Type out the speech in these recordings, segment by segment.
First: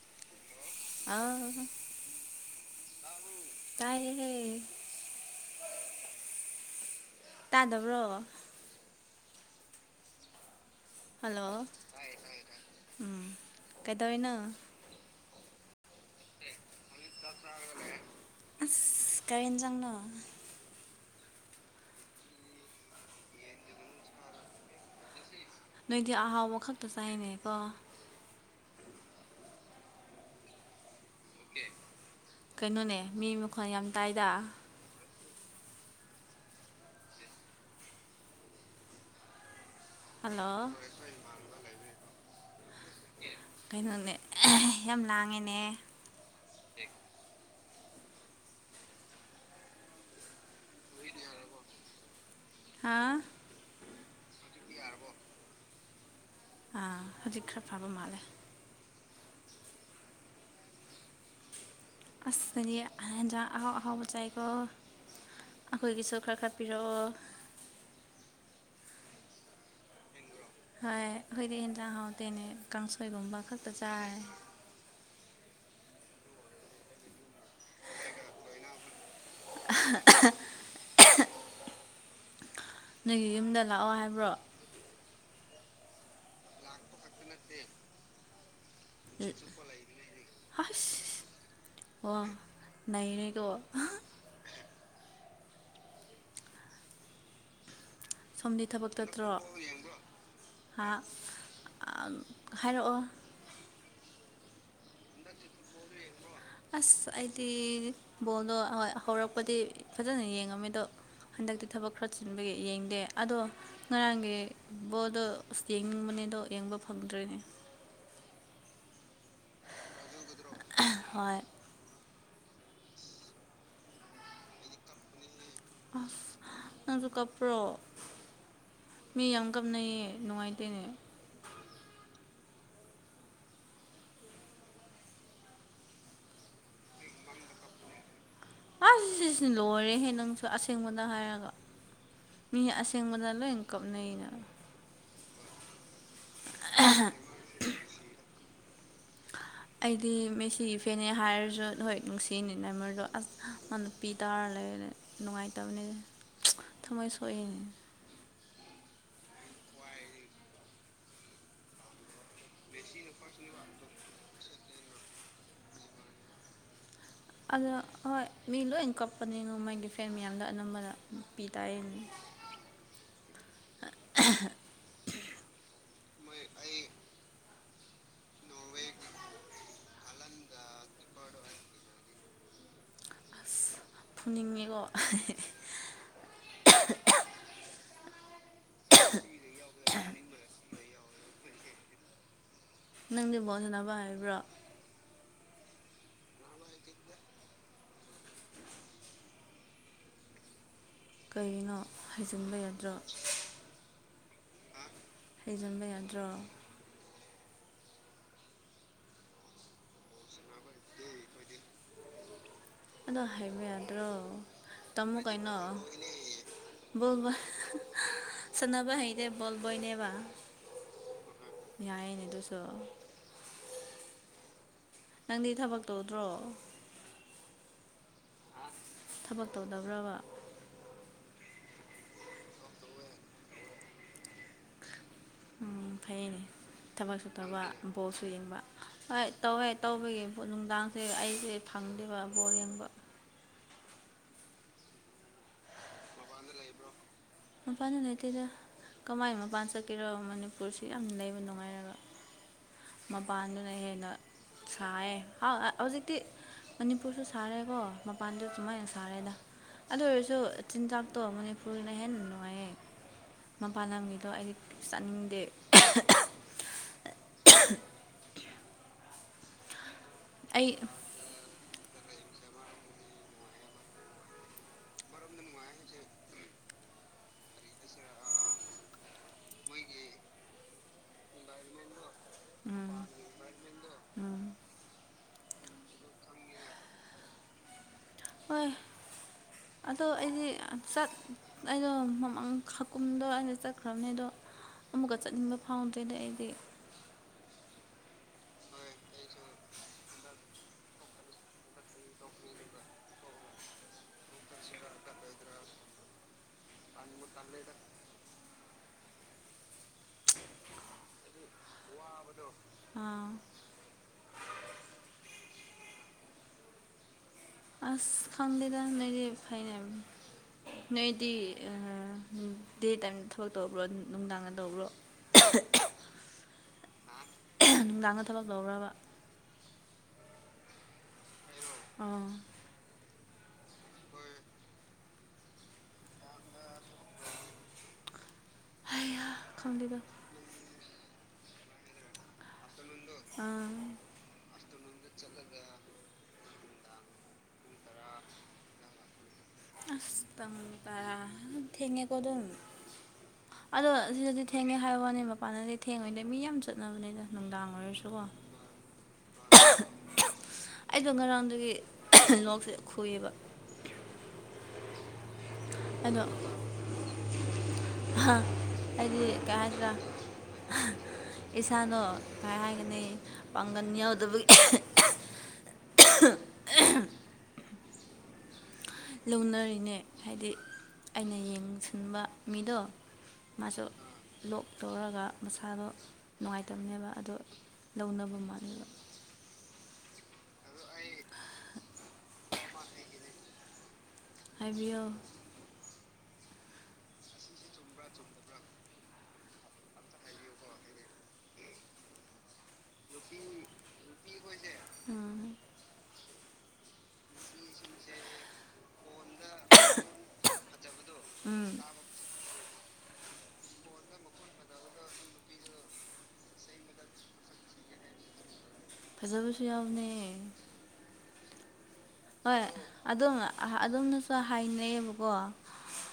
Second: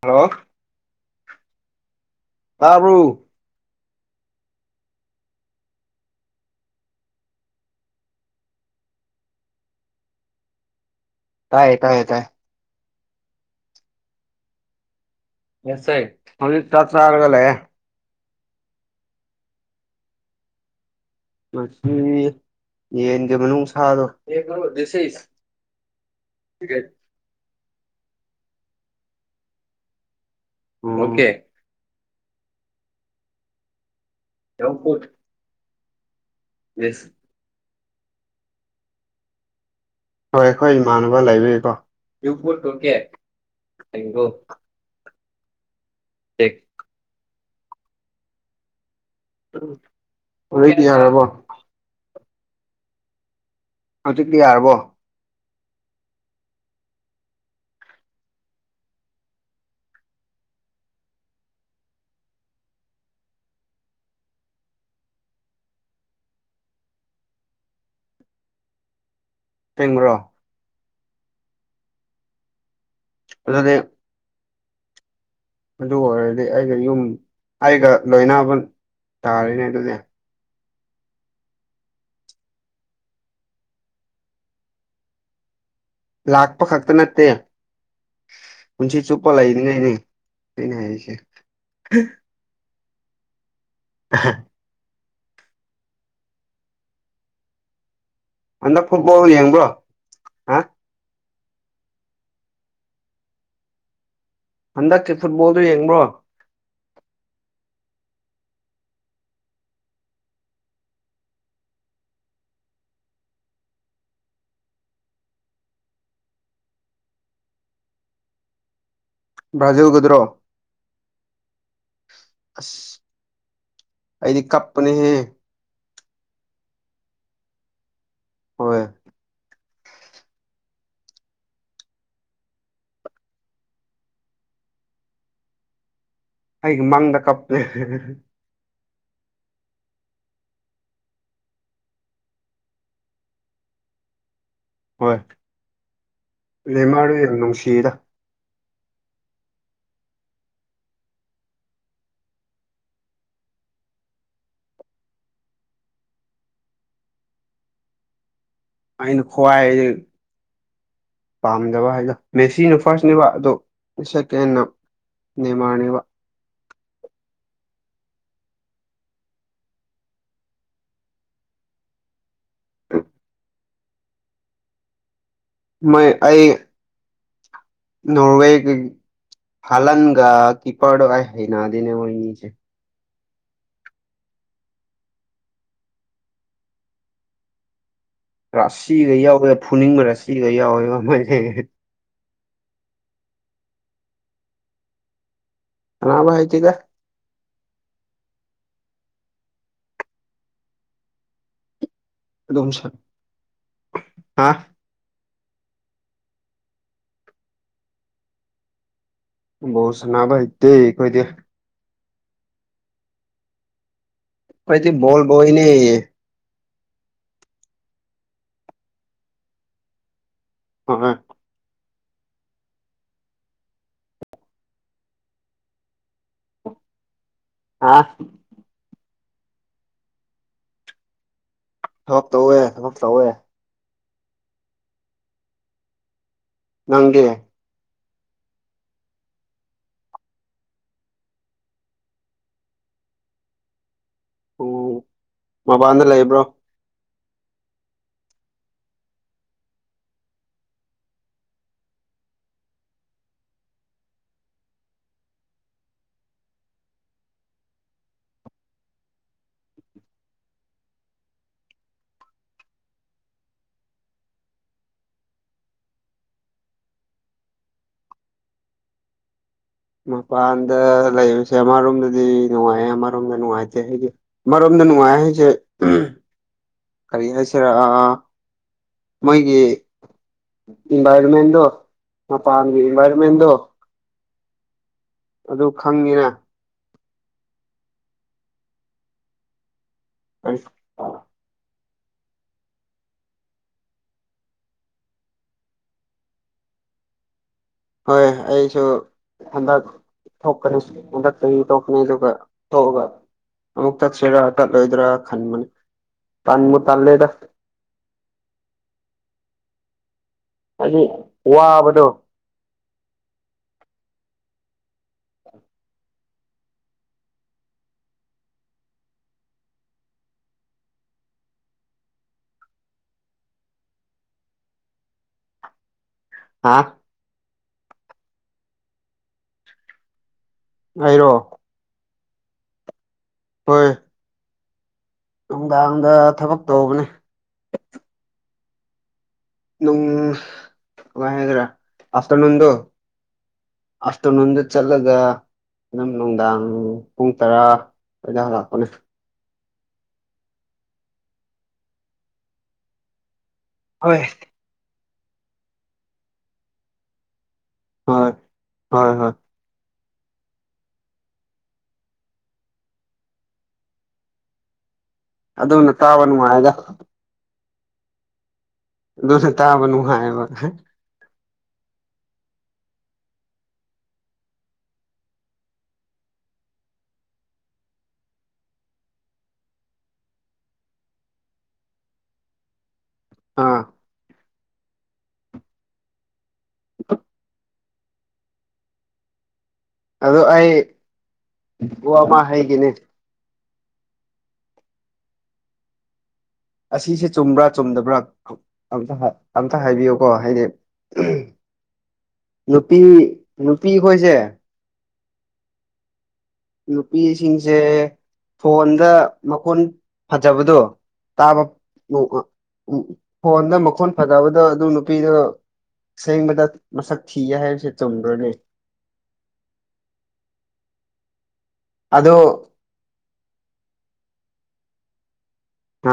hello ꯑ ꯇꯥꯕꯔꯨ ꯇꯥꯏꯍꯦ ꯇꯥꯗꯕ꯭ꯔꯣ ꯇꯥꯏꯌꯦ ꯇꯥꯏ ꯇꯥꯏ ꯎꯝ ꯀꯥꯏꯗꯩꯅ ꯌꯦꯁꯦ ꯍꯧ ꯇꯇ ꯍꯥꯏꯔꯒꯦ ꯑꯁ ꯀꯔꯦꯦꯟ ꯆꯪꯅ ꯃꯁꯤ ꯌꯦꯟꯒꯤ ꯃꯅꯨꯡ ꯁꯥꯗꯣ ꯅꯣꯏꯗꯤ ꯑꯍꯥꯎꯕ ꯈꯛꯇ ꯆꯥꯏꯅꯦ ꯀꯣ ꯑꯣꯀꯦ ꯀꯩꯅꯣꯅꯦ ꯃꯤ ꯃꯈꯣꯟ ꯌꯥꯝ ꯇꯥꯏꯗ ꯌꯦꯁ ꯍꯣꯏ ꯍꯜꯂꯣ ꯑꯩꯈꯣꯏ ꯏꯃꯥꯟꯅꯕ ꯂꯩꯕꯤꯀꯣ ꯀꯩꯅꯣꯅꯦ ꯌꯥꯝ ꯂꯥꯡꯉꯦꯅꯦ ꯑꯦ ꯎꯝ ꯍꯧꯖꯤꯣꯏꯗꯤ ꯌꯥꯔꯕꯣ ꯍꯥ ꯍꯧꯖꯤꯛꯇꯤ ꯌꯥꯔꯕꯣ ꯑꯥ ꯍꯧꯖꯤꯛ ꯈꯔ ꯐꯕ ꯃꯥꯜꯂꯦ ꯑꯁꯂꯤ ꯍꯥꯏ ꯑꯍꯥꯎ ꯑꯍꯥꯎ ꯃ ꯆꯥꯏꯀ ꯑꯩꯈꯣꯏꯒꯤꯁꯨ ꯈꯔ ꯈꯔꯄꯤꯔꯛꯑꯣ ꯇꯦꯡ꯭ꯔꯣ ꯍꯣꯏ ꯑꯩꯈꯣꯏꯗꯤ ꯍꯟꯗꯥꯛ ꯍꯥꯎꯇꯦꯅꯦ ꯀꯥꯡꯁꯣꯏꯒꯨꯝꯕ ꯈꯛꯇ ꯑꯗꯨꯗꯤ ꯆꯥꯔꯦ ꯑꯗꯨ ꯑꯣꯏꯔꯗꯤ ꯑꯩꯒ ꯌꯨꯝ ꯑꯩꯒ ꯂꯣꯏꯅꯕ ꯇꯥꯔꯤꯅꯦ ꯑꯗꯨꯅꯦ ꯅꯣꯏꯒꯤ ꯌꯨꯝꯗ ꯂꯥꯛꯑꯣ ꯍꯥꯏꯕ꯭ꯔꯣ ꯂꯥꯛꯄ ꯈꯛꯇ ꯅꯠꯇꯦ ꯄꯨꯟꯁꯤ ꯆꯨꯞꯄ ꯂꯩꯅꯤꯡꯉꯥꯏꯅꯦ ꯀꯩꯅ ꯍꯥꯏꯁꯦ ꯅꯩꯅꯅꯀꯣ [unintelligible] ꯁꯣꯝꯗꯤ ꯍꯟꯗꯛ ꯐꯨꯠꯕꯣꯜ ꯊꯕꯛꯛꯇꯠꯇ꯭ꯔꯣ ꯌꯦꯡꯕ꯭ꯔꯣ ꯍꯥ ꯍꯔꯛꯑꯣ ꯍꯟꯗꯛꯁꯦ ꯐꯨꯠꯕꯣꯜꯗꯨꯣ ꯌꯦꯡꯕ꯭ꯔꯣ ꯑꯁ ꯑꯩꯗꯤ ꯕꯣꯜꯗꯣ ꯍꯧꯔꯛꯄꯗꯤ ꯐꯖꯅ ꯌꯦꯡꯉꯝꯃꯦ ꯑꯗꯣ ꯍꯟꯗꯛꯇꯤ ꯊꯕꯛ ꯈꯔ ꯆꯤꯟꯕꯒꯤ ꯌꯦꯡꯗꯦ ꯑꯗꯣ ꯉꯔꯥꯡꯒꯤ ꯕꯣꯗꯣ ꯑꯁ ꯌꯦꯡꯅꯤꯡꯕꯅ ꯗꯣ ꯌꯦꯡꯕ ꯐꯪꯗ꯭ꯔꯦꯅꯦ [unintelligible] ꯕ꯭ꯔꯥꯖꯤꯜꯒꯨꯗꯔꯣ ꯍꯣꯏ ꯑꯁ ꯑꯩꯗꯤ ꯀꯞꯄꯅꯦꯍꯦ ꯑ ꯅꯪꯁꯨ ꯀꯄ꯭ꯔꯣ ꯍꯣꯏ ꯃꯤ ꯌꯥꯝ ꯀꯝꯅ ꯅꯨꯡꯉꯥꯏꯇꯦꯅꯦ ꯑꯩꯒꯤ ꯃꯥꯡꯗ ꯀꯞ ꯂꯩ ꯑꯁ ꯁꯤꯁꯤ ꯂꯣꯏꯔꯦꯍꯦ ꯅꯪꯁꯨ ꯑꯁꯦꯡꯕꯗ ꯍꯥꯏꯔꯒ ꯃꯤ ꯑꯁꯦꯡꯕꯅꯣ ꯏ ꯀꯅꯅꯣ ꯍꯣꯏ ꯂꯦꯃꯥꯔꯗꯨꯣ ꯌꯥꯝ ꯅꯨꯡꯁꯤꯌꯦꯗ ꯑꯩꯗꯤ ꯃꯦꯁꯤ ꯐꯦꯅꯦ ꯍꯥꯏꯔꯁꯨ ꯍꯣꯏ ꯅꯨꯡꯁꯤꯅꯤꯅ ꯃꯣꯏꯗꯣ ꯑꯁ ꯃꯥ ꯅꯨꯄꯤ ꯇꯥꯔ ꯂ ꯅꯨꯡꯉꯥꯏ ꯇꯝꯅꯦ ꯊꯃꯣꯏ ꯁꯣꯏꯅꯦ ꯑꯟ ꯈꯣꯋꯥꯏ ꯄꯥꯝꯗꯕ ꯍꯥꯏꯗ ꯃꯦꯁꯤꯅ ꯐꯥꯔꯁꯅꯦꯕ ꯑꯗꯣ ꯁꯦꯀꯦꯟꯅ ꯅ ꯃꯥꯅꯤ ꯋꯥ ꯑꯗꯣ ꯍꯣꯏ ꯃꯤ ꯂꯣꯏ ꯀꯛꯄꯅꯤ ꯅꯃꯣꯏꯒꯤ ꯐ꯭ꯔꯦꯟ ꯃꯌꯥꯝꯗ ꯑꯅꯝꯕꯅ ꯄꯤ ꯇꯥꯏꯅꯦ ꯑ [unintelligible] ꯃ ꯑꯑ ꯅꯣꯔꯋꯦ ꯐꯂꯒꯥ ꯀꯤꯄꯥꯔ ꯍꯥꯏꯅ ꯑꯗꯤꯅꯦ ꯑꯣꯏꯦ ꯑꯁ ꯐꯨꯅꯤꯡꯉꯦꯀꯣ ꯔꯁꯤ ꯀ ꯌꯥꯎꯋꯦ ꯐꯨꯅꯤꯡ ꯔꯁꯤ ꯀ ꯌꯥꯎꯋꯦ ꯃꯥꯏ ꯅꯪ ꯁꯥꯟꯅꯕ ꯍꯥꯏꯕ꯭ꯔꯥ ꯑꯃ ꯍꯥꯏꯥꯏꯇꯒ ꯀꯩꯅꯣ ꯍꯩꯖꯤꯟꯕ ꯌꯥꯗ꯭ꯔꯣ ꯋꯥ ꯍꯩꯖꯤꯟꯕ ꯌꯥꯗ꯭ꯔꯣ ꯣꯁꯅꯕꯥꯏꯗ ꯀꯗ ꯑꯗ ꯍꯩꯃꯦꯗ꯭ꯔꯣ ꯄꯩꯗꯤꯜꯕꯣꯏꯅꯦ ꯕꯣꯜꯕꯣꯏ ꯁꯥꯟꯅꯅꯕ ꯍꯥꯏꯩꯗꯦ ꯣꯜꯕꯣꯏꯅꯦꯕ ꯑ ꯌꯥꯏꯅꯦ ꯑꯗꯨꯁꯨ ꯅꯪꯗꯤ ꯊꯕꯛ ꯇꯧꯗ꯭ꯔꯣ ꯑ ꯊꯕꯛ ꯇꯧꯗꯕ꯭ꯔꯕ ꯊꯞꯛꯇ ꯑꯣꯏꯋꯦ ꯊꯞ ꯇ ꯑꯣꯏꯋꯦ ꯎꯝ ꯐꯩꯅꯦ ꯊꯕꯛ ꯅꯪꯗꯤ ꯁꯨ ꯇꯕ ꯕꯣꯜꯁꯨ ꯌꯦꯡꯕ ꯍꯣꯏ ꯇꯧꯋꯦ ꯇꯧꯕꯒꯤ ꯅꯨꯡꯗꯥꯡꯁꯦ ꯑꯩꯁꯦ ꯐꯪꯗꯦꯕ ꯕꯣꯜ ꯌꯦꯡꯕ ꯑꯣ ꯃꯄꯥꯟꯗ ꯂꯩꯕ꯭ꯔꯣ ꯑ ꯐꯅ ꯅꯦꯠꯇꯦꯗ ꯀꯃꯥꯏ ꯃꯄꯥꯟ ꯆꯠꯀꯔꯣ ꯃꯅꯤꯄꯨꯔꯁꯤ ꯌꯥꯝ ꯂꯩꯕ ꯅꯨꯡꯉꯥꯏꯔꯒ ꯃꯄꯥꯟꯗꯨꯅ ꯍꯦꯟꯅ ꯁꯥꯏ ꯍꯧꯖꯤꯛꯇꯤ ꯃꯅꯤꯄꯨꯔꯁꯨ ꯁꯥꯔꯦꯀꯣ ꯃꯄꯥꯟꯗꯦꯁꯃ ꯁꯥꯔꯦꯗ ꯑꯗꯨ ꯑꯣꯏꯔꯁꯨ ꯆꯤꯟꯖꯥꯛꯇꯣ ꯃꯅꯤꯄꯨꯔꯅ ꯍꯦꯟꯅ ꯉꯥꯏ ꯃꯄꯥꯟ ꯂꯝꯒꯤꯗꯣ ꯑꯩꯗꯤ ꯆꯥꯅꯤꯡꯗꯦ [inaudible] ꯑꯩ ꯃꯄꯥꯟꯗ ꯂꯩꯕꯁꯦ ꯑꯃꯔꯣꯝꯗꯗꯤ ꯑꯗꯨꯗꯤ ꯅꯨꯡꯉꯥꯏꯌꯦ ꯑꯃꯣꯝꯗ ꯅꯨꯡꯉꯥꯏꯇꯦ ꯍꯥꯏꯗꯤ ꯑꯃꯣꯝꯗ ꯅꯨꯡꯉꯥꯏ ꯍꯥꯏꯁꯦ ꯀꯅꯁꯔ ꯑꯥ ꯃꯣꯏꯒꯤ ꯏꯟꯚꯥꯏꯔꯣꯟꯃꯦꯟꯗꯣ ꯑ ꯄꯥꯥꯟꯕꯤ ꯎꯝ ꯃꯔꯔꯃꯦꯟꯗꯣ ꯎꯝ ꯑꯗꯨ ꯈꯪꯉꯤꯅ ꯍꯣꯏ ꯑꯗꯣ ꯑꯩꯗꯤ ꯆꯠ ꯑꯩꯗꯣ ꯃꯃꯥꯡ ꯍꯥꯀꯨꯝꯗꯣ ꯑꯩꯅ ꯆꯠꯈ꯭ꯔꯕꯅꯦ ꯑꯗꯣ ꯑꯃꯨꯛꯀ ꯆꯠꯅꯤꯡꯕ ꯐꯥꯎꯗ꯭ꯔꯦꯅꯦ ꯑꯩꯗꯤ ꯍꯣꯏ ꯑꯩꯁꯨ ꯍꯟꯗꯛ ꯊꯣꯛꯀꯅꯤ ꯍꯟꯗꯛꯇꯒꯤ ꯊꯣꯛꯀꯅꯤ ꯑꯗꯨꯒ ꯊꯣꯛꯑꯒ ꯑꯃꯨꯛꯛꯇꯥꯛ ꯁꯦꯔ ꯇ ꯂꯣꯏꯗꯔ ꯈꯥꯟ ꯃ ꯇꯥꯟ ꯃ ꯇꯂꯦꯗ ꯑꯗꯨ ꯋꯥꯕꯗꯣ ꯑꯥ ꯑꯁ ꯈꯪꯗꯦꯗ ꯅꯗꯤꯦ ꯐꯥꯏꯅ ꯅꯣꯏꯗꯤ ꯗꯦ ꯇꯥꯏꯝ ꯊꯕꯛ ꯇꯧꯕ꯭ꯔꯣ ꯅꯨꯡꯗꯥꯡꯒ ꯇꯧꯕ꯭ꯔꯣ ꯑ ꯅꯨꯡꯗꯥꯡꯗ ꯊꯕꯛ ꯂꯧꯔꯕ ꯑꯩꯔꯣ ꯑꯥ ꯍꯣꯏ ꯅꯨꯡꯗꯥꯡꯗ ꯊꯕꯛ ꯇꯧꯕꯅꯦ ꯍꯥꯏ ꯅꯪ ꯀꯥꯏ ꯍꯥꯏꯗ꯭ꯔꯥ ꯑꯥꯐꯇ꯭ꯔꯅꯨꯟꯗꯨ ꯑꯥ ꯑꯥꯐꯇ꯭ꯔꯅꯨꯟꯗ ꯆꯠꯂꯒ ꯑꯗꯨꯝ ꯅꯨꯡꯗꯥꯡ ꯎꯝ ꯄꯨꯡ ꯇꯔꯥ ꯂꯅ ꯂꯥꯛꯄꯅꯦ ꯑꯁꯄꯪꯕꯔ ꯊꯦꯡꯉꯦꯀ ꯑꯗꯨꯝ ꯑꯗꯣ ꯍꯣꯏ ꯁꯤꯗꯗꯤ ꯊꯦꯡꯉꯦ ꯍꯥꯏꯕ ꯋꯥꯅꯤ ꯃꯄꯥꯟꯅꯗꯤ ꯊꯦꯡꯉ‌ꯣꯏꯗ ꯃꯤ ꯌꯥꯝ ꯆꯠꯅꯕꯅꯤꯅ ꯅꯨꯡꯗꯥꯡ ꯑꯣꯏꯔꯁꯨꯀꯣ ꯍꯣꯏ ꯍꯣꯏ ꯍꯣꯏ ꯑꯩꯗꯣ ꯉꯔꯥꯡꯗꯒꯤ ꯂꯣꯛꯁꯦ ꯈꯨꯏꯌꯦꯕ ꯑꯗꯨꯅ ꯇꯥꯕ ꯅꯨꯡꯉꯥꯏ ꯌ‌ꯦꯗꯥ ꯍꯥ ꯑꯗꯨꯁ ꯇꯥꯕ ꯅꯨꯡꯉꯥꯏꯌꯦꯕ ꯏꯁꯥꯅꯣ ꯀꯃꯥꯏ ꯍꯥꯏꯒꯅꯤ ꯄꯥꯡꯒꯜ ꯌꯥꯎꯗꯕꯒꯤ [inaudible] ꯂꯧꯅꯔꯤꯅꯦ ꯍꯥꯏꯗꯤ ꯑꯩꯅ ꯌꯦꯡꯁꯤꯟꯕ ꯃꯤꯗꯣ ꯑꯥ ꯃꯥꯁꯨ ꯂꯣꯛ ꯇꯧꯔꯒ ꯃꯁꯥꯗꯣ ꯅꯨꯡꯉꯥꯏꯇꯕꯅꯦꯕ ꯑꯗꯨ ꯂꯧꯅꯕ ꯃꯥꯥꯟꯕ ꯑꯗꯨ ꯑꯩ ꯕꯃꯥ ꯍꯩꯏꯈꯤꯅꯤ ꯍꯥꯏ ꯕꯤꯌꯣ ꯑꯁꯤꯁꯦ ꯆꯨꯝꯕ꯭ꯔꯥ ꯆꯨꯝꯗꯕ꯭ꯔꯥ ꯑꯝꯇ ꯍꯥꯏꯕꯤꯌꯨꯀꯣ ꯍꯥꯏꯗꯤ ꯅꯨꯄꯤ ꯅꯨꯄꯤ ꯈꯣꯏꯁꯦ ꯎꯝ ꯅꯨꯄꯤꯁꯤꯡꯁꯦ ꯐꯣꯟꯗ ꯃꯈꯣꯟ ꯐꯖꯕꯗꯣ ꯇꯥꯕ ꯎꯝ ꯐꯣꯟꯗ ꯃꯈꯣꯟ ꯐꯗꯕꯗ ꯑꯗꯨ ꯅꯨꯄꯤꯗ ꯁꯦꯡꯕꯗ ꯃꯁꯛ ꯊꯤꯌꯦ ꯍꯥꯏꯕꯁꯦ ꯆꯨꯝꯕ꯭ꯔꯅꯦ ꯐꯖꯕꯁꯨ ꯌꯥꯎꯅꯦ ꯑꯗꯣ ꯍꯣꯏ ꯑꯗꯨꯝ ꯑꯗꯨꯝꯅꯁꯨ ꯍꯥꯏꯅꯩ ꯑꯌꯦꯕꯀꯣ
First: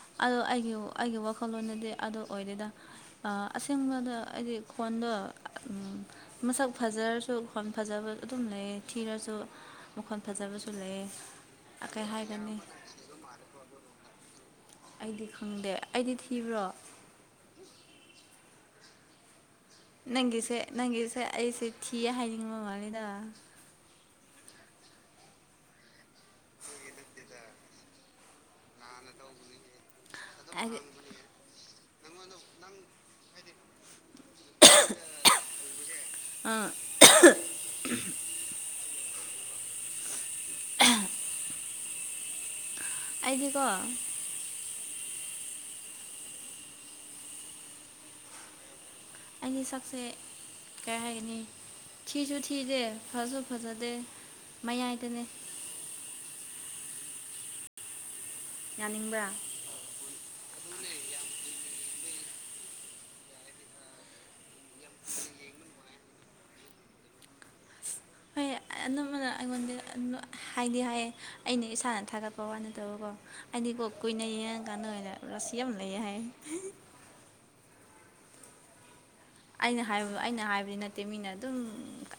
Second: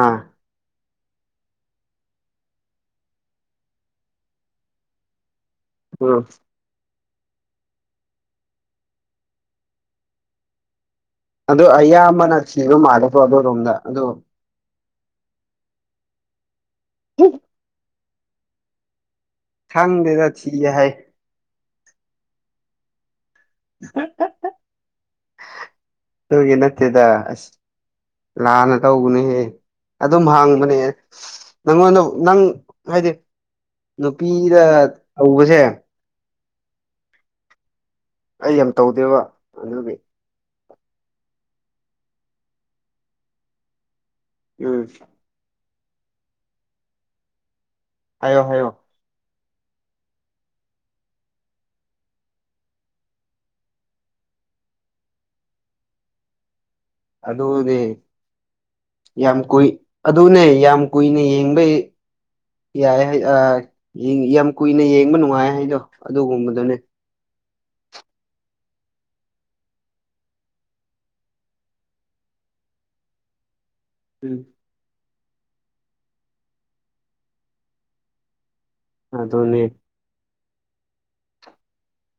ꯑꯥ ꯑꯗꯣ ꯑꯩꯒꯤ ꯑꯩꯒꯤ ꯋꯥꯈꯜꯂꯣꯟꯗꯗꯤ ꯑꯗꯨ ꯑꯣꯏꯗꯦꯗ ꯑꯁꯦꯡꯕꯗ ꯍꯥꯏꯗꯤ ꯈꯣꯟꯗꯣ ꯎꯝ ꯃꯁꯛ ꯐꯖꯔꯁ ꯁꯨ ꯃꯈꯣꯟ ꯐꯖꯕ ꯑꯗꯨꯝ ꯂꯩꯌꯦ ꯊꯤꯔꯁꯨ ꯃꯈꯣꯟ ꯐꯖꯕꯁꯨ ꯂꯩꯌꯦ ꯑꯗꯨ ꯀꯩ ꯑꯌꯥꯝꯕꯅ ꯍꯥꯏꯒꯅꯤ ꯊꯤꯕꯨ ꯃꯥꯜꯂꯀꯤ ꯑꯗꯨꯔꯣꯝꯗ ꯑꯗꯣ ꯑꯩꯗꯤ ꯈꯪꯗꯦ ꯑꯩꯗꯤ ꯊꯤꯕ꯭ꯔꯣ ꯍ ꯈꯪꯗꯦꯗ ꯅꯪꯒꯤꯁꯦ ꯊꯤꯌꯦ ꯍꯥꯏ ꯅꯪꯒꯤꯁꯦ ꯑꯩꯁꯦ ꯊꯤꯌꯦ ꯍꯥꯏꯅꯤꯡꯉ ꯃꯜꯅꯤꯗ [unintelligible] ꯇꯣꯏꯒꯤ ꯅꯠꯇꯦꯗ ꯑꯁ ꯂꯥꯟꯅ ꯇꯧꯕꯅꯦꯍꯦ ꯑꯗꯨꯝ ꯍꯥꯡꯕꯅꯦ ꯑꯩꯗꯤ ꯅꯪꯉꯣꯟꯗ ꯅꯪ ꯍꯥꯏꯗꯤ ꯄꯤꯔ ꯇꯧꯕꯁꯦ ꯑꯥ ꯑꯩ ꯌꯥꯝ ꯇꯧꯗꯦꯕ ꯑꯗꯨꯒꯤ ꯑꯩꯗꯤꯀꯣ ꯎꯝ ꯍꯥꯏꯌꫭ ꯍꯥꯏꯌꫭ ꯑꯩꯒꯤ ꯁꯛꯁꯦ ꯀꯩ ꯍꯥꯏꯒꯅꯤ ꯊꯤꯁꯨ ꯊꯤꯗꯦ ꯐꯁꯨ ꯐꯖꯗꯦ ꯃꯌꯥꯏꯗꯅꯦ [inaudible] ꯑꯗꯨꯅꯦ ꯌꯥꯅꯤꯡꯕ꯭ꯔꯥ ꯌꯥꯝ ꯀꯨꯏ ꯑꯗꯨꯅꯦ ꯌꯥꯝ ꯀꯨꯏꯅ ꯌꯦꯡꯕꯩ ꯌꯥꯔ‌ꯦ ꯍꯥꯏ ꯑ ꯌꯦꯡ ꯌꯥꯝ ꯀꯨꯏꯅ ꯌꯦꯡꯕ ꯅꯨꯡꯉꯥꯏ ꯍꯥꯏꯗꯣ ꯑꯗꯨꯒꯨꯝꯕꯗꯨꯅꯦ [inaudible] ꯑꯗꯨꯝꯕꯗ‌ꯣ ꯑꯩꯉꯣꯟꯗ ꯑ ꯑ ꯍꯥꯏꯗꯤ ꯍꯥꯏꯌꯦ ꯑꯩꯅ ꯏꯁꯥꯅ ꯊꯥꯒꯠꯄ ꯋꯥ ꯅꯠꯇꯕꯀꯣ ꯍꯥꯏꯗꯤꯀꯣ ꯀꯨꯏꯅ ꯎꯝ ꯌꯦꯡꯉꯀꯥꯟꯗ ꯑꯣꯏꯅ ꯔꯥꯁꯤ ꯌꯥꯝ ꯂꯩꯌ‌ꯦ ꯍꯥꯏꯌ‌ꯦ ꯑꯗꯨꯅꯤ ꯑꯩꯅ ꯍꯥꯏꯕ ꯑꯩꯅ ꯍꯥꯏꯕꯗꯤ ꯅꯠꯇꯦ ꯃꯤꯅ ꯑꯗꯨꯝ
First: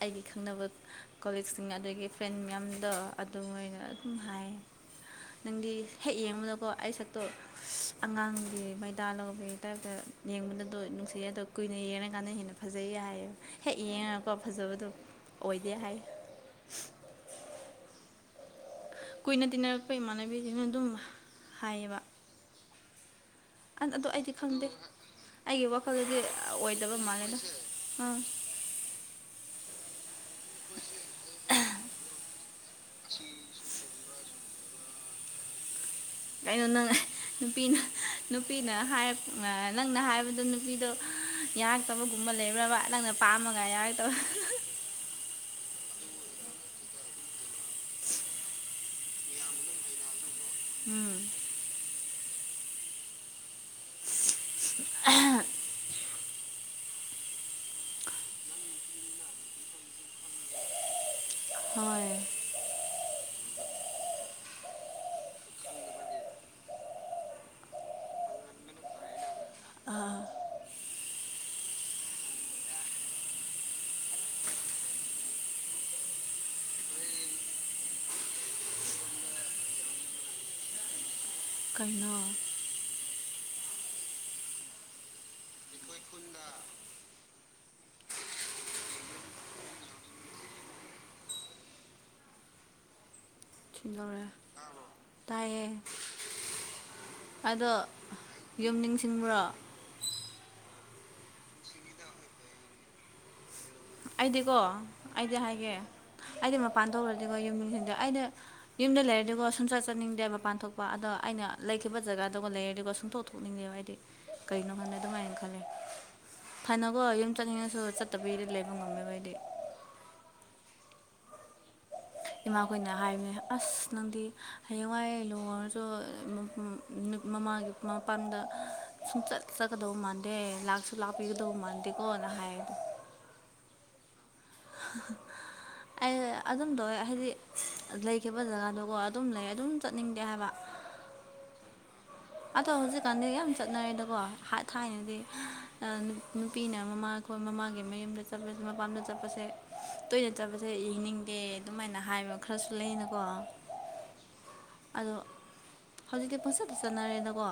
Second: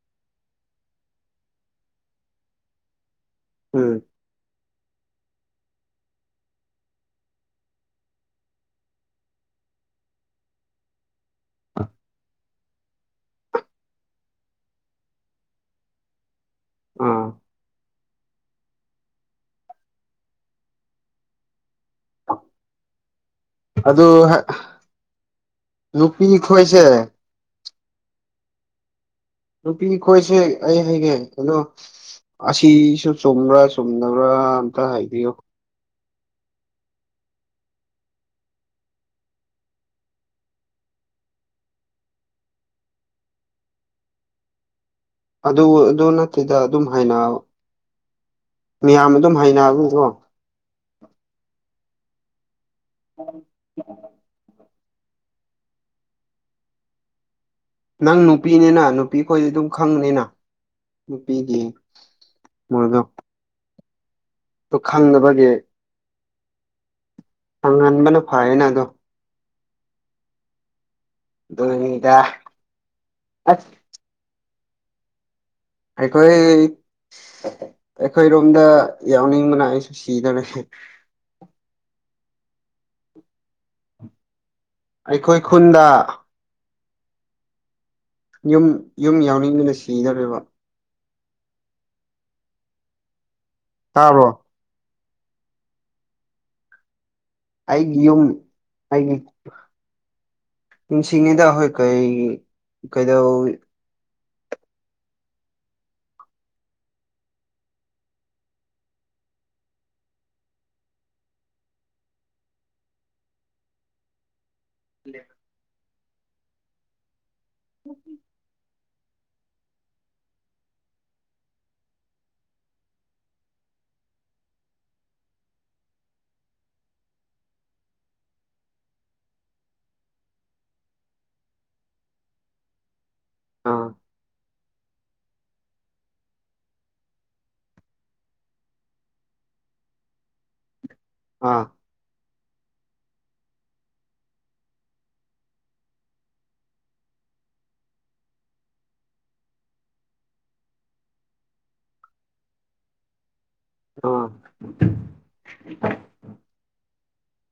ꯑꯩꯒꯤ ꯈꯪꯅꯕ ꯑ ꯀꯣꯂꯤꯛꯁꯤꯡ ꯑꯗꯒꯤ ꯐ꯭ꯔꯦꯟ ꯃꯌꯥꯝꯗ ꯑꯗꯨ ꯃ‌ꯣꯏꯅ ꯎꯝ ꯑꯗꯨꯝ ꯍꯥꯏ [inaudible] ꯅꯪꯒꯤ ꯍꯦꯛ ꯌꯦꯡꯕꯗꯀꯣ ꯑꯩ ꯁꯛꯇꯣ ꯑꯁ ꯑꯉꯥꯡꯒꯤ ꯃꯩꯗꯥ ꯂꯧꯕꯒꯤ ꯇꯥꯏꯞꯇ ꯅꯤ ꯌꯦꯡꯕꯗ ꯗꯨ ꯅꯨꯡꯁꯤꯌ‌ꯦ ꯑꯗ‌ꯣ ꯀꯨꯏꯅ ꯌ‌ꯦꯡꯉ ꯉꯀꯥꯟꯅ ꯍꯦꯟꯅ ꯐꯖꯩꯌꯦ ꯍꯥꯏꯌꯦ ꯍꯦꯛ ꯌꯦꯡꯉꯒꯀꯣ ꯐꯖꯕꯗꯣ ꯑꯣꯏꯗꯦ ꯍꯥꯏ ꯑꯥ ꯀꯨꯏꯅ ꯇꯤꯟꯅꯔꯛꯄ ꯏꯃꯥꯟꯅꯕꯤꯁꯤꯡꯅ ꯑꯗꯨꯝ ꯍꯥꯏꯌꯦꯕ ꯑ ꯑꯗꯨ ꯑꯩꯗꯤ ꯈꯪꯗꯦ ꯑꯩꯒꯤ ꯋꯥꯈꯜꯗꯗꯤ ꯅꯨꯄꯤ ꯑ ꯈꯣꯏꯁꯦ ꯑꯣꯏꯗꯕ ꯃꯥꯜꯂꯦꯗ ꯑꯥ [unintelligible] ꯅꯨꯄꯤ ꯈꯣꯏꯁꯦ ꯑꯩ ꯍꯥꯏꯒꯦ ꯀꯩꯅꯣ ꯑꯁꯤꯁꯨ ꯆꯨꯝꯕ꯭ꯔꯥ ꯆꯨꯝꯗꯕ꯭ꯔꯥ ꯑꯝꯇ ꯍꯥꯏꯕꯤꯌꯣ ꯀꯩꯅꯣ ꯅꯪ ꯅꯨꯄꯤꯅ ꯅꯨꯄꯤꯅ ꯍꯥꯏꯔꯛ ꯅꯪꯅ ꯍꯥꯏꯕꯗ ꯅꯨꯄꯤꯗꯣ ꯌꯥꯔꯛꯇꯕꯒꯨꯝꯕ ꯂꯩꯕ꯭ꯔꯕ ꯅꯪꯅ ꯄꯥꯝꯃꯒ ꯌꯥꯔꯛꯇꯕ ꯑꯗꯨ ꯑꯗꯨ ꯅꯠꯇ‌ꯦꯗ ꯑꯗꯨꯝ ꯍꯥꯏꯅ ꯃꯤꯌꯥꯝ ꯑꯗꯨꯝ ꯍꯩꯅꯕꯒꯤꯀꯣ ꯎꯝ [inaudible] ꯑꯍ‌ꯦ [unintelligible] ꯅꯪ ꯅꯨꯄꯤꯅꯤꯅ ꯅꯨꯄꯤꯈꯣꯏꯗꯤ ꯑꯗꯨꯝ ꯈꯪꯕꯅꯤꯅ ꯅꯨꯄꯤꯒꯤ ꯍꯣꯏ ꯃꯣꯏꯗꯣ ꯑꯗꯨ ꯈꯪꯗꯕꯒꯤ ꯐꯪꯍꯟꯕꯅ ꯐꯩꯌꯦꯅ ꯑꯗꯣ ꯑꯥ ꯑꯗꯨꯅꯤꯗ ꯑꯁ ꯑꯩꯈꯣꯏ ꯑꯩꯈꯣꯏꯔꯣꯝꯗ ꯌꯥꯎꯅꯤꯡꯕꯅ ꯑꯩꯁꯨ ꯁꯤꯗ‌ꯣꯔ‌ꯦ ꯅ‌ꯣ [unintelligible] ꯑꯩꯈꯣꯏ ꯈꯨꯟꯗ ꯌꯨꯝ ꯌꯨꯝ ꯌꯥꯎꯅꯤꯡꯗꯨꯅ ꯁꯤꯗ‌ꯣꯔꯦꯕ ꯊꯤꯟꯗꯧꯔꯦ ꯇꯥꯕ꯭ꯔꯣ ꯇꯥꯕꯔ‌ꯣ ꯇꯥꯏꯌꯦ [unintelligible] ꯑꯗꯣ ꯑꯩꯒꯤ ꯌꯨꯝ ꯌꯨꯝ ꯑꯩꯒꯤ ꯅꯤꯡꯁꯤꯡꯕ꯭ꯔꯣ ꯅꯤꯡꯁꯤꯡꯉꯤꯗ ꯍ‌ꯣꯏ ꯀꯩꯒꯤ ꯀꯩꯗꯧꯏ ꯑꯩꯗꯤꯀꯣ ꯑꯩꯗꯤ ꯍꯥꯏꯒꯦ ꯑꯩꯗꯤ ꯃꯄꯥꯟ ꯊꯣꯛꯔꯗꯤꯀꯣ ꯌꯨꯝ ꯅꯤꯡꯁꯤꯡꯗꯦ ꯑꯩꯩꯅ ꯌꯨꯝꯗ ꯂꯩꯔꯗꯤꯀꯣ ꯁꯨꯡꯆꯠ ꯆꯠꯅꯤꯡꯗꯦ ꯃꯄꯥꯟ ꯊꯣꯛꯄ ꯑꯗꯣ ꯑꯩꯅ ꯂꯩꯈꯤꯕ ꯖꯒꯥꯗꯨꯒ ꯂꯩꯔꯗꯤꯀ‌ꯣ ꯁꯨꯡꯊ‌ꯣꯛ ꯊꯣꯛꯅꯤꯡꯗ‌ꯦꯕ ꯍꯥꯏꯗꯤ ꯀꯩꯅꯣ ꯈꯪꯗꯦ [unintelligible] ꯗꯦ ꯑꯗꯨꯃꯥꯏꯅ ꯈꯜꯂꯦ ꯐꯅꯀꯣ ꯌꯨꯝ ꯆꯠꯅꯤꯡꯉꯁꯨ ꯆꯠꯇꯕꯤꯗ ꯂꯩ ꯕ ꯉꯝꯃꯦꯕ ꯑꯩꯗꯤ ꯏꯃꯥꯈꯣꯏꯅ ꯍꯥꯏꯕꯅꯦ ꯑꯁ ꯅꯪꯗꯤ ꯍꯌꯦꯡꯋꯥꯏ ꯂꯨꯍ‌ꯣꯡꯔꯁꯨ ꯎꯝ ꯎꯝ ꯎꯝ ꯃꯃꯥꯒꯤ ꯃꯄꯥꯝꯗ ꯁꯨꯡ ꯆꯠ ꯆꯠꯀꯗꯧꯕ ꯃꯥꯟꯗꯦ ꯂꯥꯛꯁꯨ ꯂꯥꯛꯄꯤꯒꯗꯧꯕ ꯃꯥꯟꯗꯦꯀꯣ ꯑꯅ ꯍꯥꯏ ꯑꯥ [inaudible] ꯑꯩ ꯑꯗꯨꯝ ꯇꯧꯋ‌ꯦ ꯍꯥꯏꯗꯤ ꯂꯩꯈꯤꯕ ꯖꯒꯥꯗꯀ‌ꯣ ꯑꯗꯨꯝ ꯂꯩ ꯑꯗꯨꯝ ꯆꯠꯅꯤꯡꯗꯦ ꯍꯥꯏꯕ ꯑꯥ ꯑꯗꯣ ꯍꯧꯖꯤꯛꯀꯥꯟꯗꯤ ꯌꯥꯝ ꯆꯠꯅꯔꯦꯗꯀꯣ ꯍꯥꯟ ꯊꯥꯏꯅꯗꯤ ꯑꯥ ꯅꯨꯄꯤꯅ ꯃꯃꯥ ꯈꯣꯏ ꯃꯃꯥꯒꯤ ꯃꯌꯨꯝꯗ ꯆꯠꯄꯁꯦ ꯃꯄꯥꯝꯗ ꯆꯠꯄꯁꯦ ꯇꯣꯏꯅ ꯆꯠꯄꯁꯦ ꯌ‌ꯦꯡꯅꯤꯡꯗꯦ ꯑꯗꯨꯃꯥꯏꯅ ꯍꯥꯏꯕ ꯈꯔꯁꯨ ꯂꯩꯌ‌ꯦꯅꯀꯣ ꯑꯥ ꯥꯟꯅꯔꯦꯗꯀꯣ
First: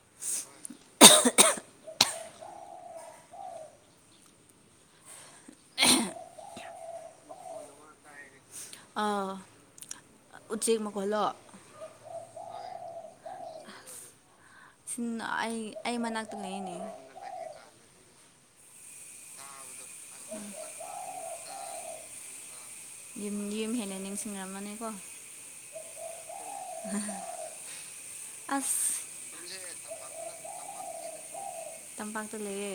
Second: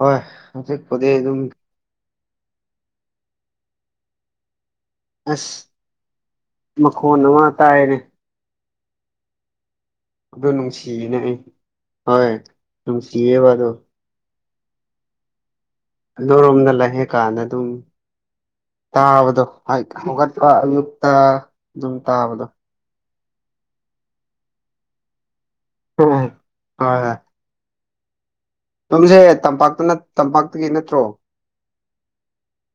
ꯍꯣꯏ ꯍꯧꯖꯤꯛꯄꯨꯗꯤ ꯑꯗꯨꯝ ꯑꯁ ꯃꯈꯣꯟ ꯑꯃ ꯇꯥꯏꯔꯦ ꯑꯥ ꯑꯗꯨ ꯎꯆꯦꯛ ꯅꯨꯡꯁꯤꯌꯦꯅꯦ ꯃꯈꯣꯜꯂꯣ ꯑꯩ ꯍꯣꯏ ꯅꯨꯡꯁꯤꯌꯦꯕꯗꯣ ꯁꯤ ꯑꯩ ꯑꯩ ꯃꯅꯥꯛꯇ ꯑꯗꯨꯔꯣꯝꯗ ꯂꯩꯅꯦ ꯂꯩꯑꯦ ꯀꯥꯟꯗ ꯑꯗꯨꯝ ꯇꯥꯕꯗꯣ ꯍ ꯍꯧꯒꯠꯄꯌꯛꯇ ꯑꯗꯨꯝ ꯇꯥꯕꯗꯣ ꯌꯨꯝ ꯌꯨꯝ ꯍꯦꯟꯅ ꯅꯤꯡꯁꯤꯡꯉꯝꯃꯅꯤꯀꯣ ꯍ ꯀ ꯑꯁ ꯅꯝꯁꯦ ꯇꯝꯄꯥꯛꯇ ꯇꯝꯄꯥꯛꯇꯒꯤ ꯅꯠꯇ꯭ꯔꯣ ꯇꯝꯄꯥꯛꯇ ꯂꯩꯔꯦ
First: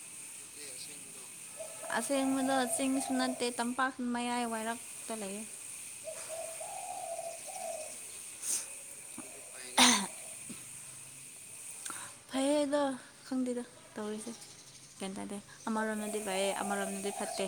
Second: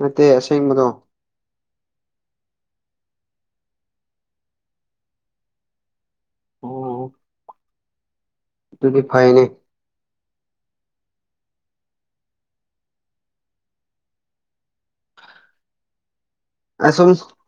ꯅꯠꯇꯦ ꯑꯁꯦꯡꯕꯗꯣ ꯑꯁꯦ ꯃꯗꯨ ꯃꯤ ꯁꯅ ꯇ ꯄꯥꯛ ꯃꯌꯥꯏ ꯋꯥꯏꯔꯛꯇ ꯂꯩꯌ ꯑꯣ ꯇꯗꯤ ꯐꯥꯏꯅꯦ ꯐꯩꯌꯦꯗꯣ ꯈꯪꯗꯦꯗ ꯇꯧꯔꯤꯁꯦ ꯀꯩꯇꯥꯗꯦ ꯑꯃꯔꯣꯝꯗꯗꯤ ꯥꯏ ꯑꯁꯨꯝ ꯑꯃꯔꯣꯝꯗꯤ ꯐꯠꯇꯦ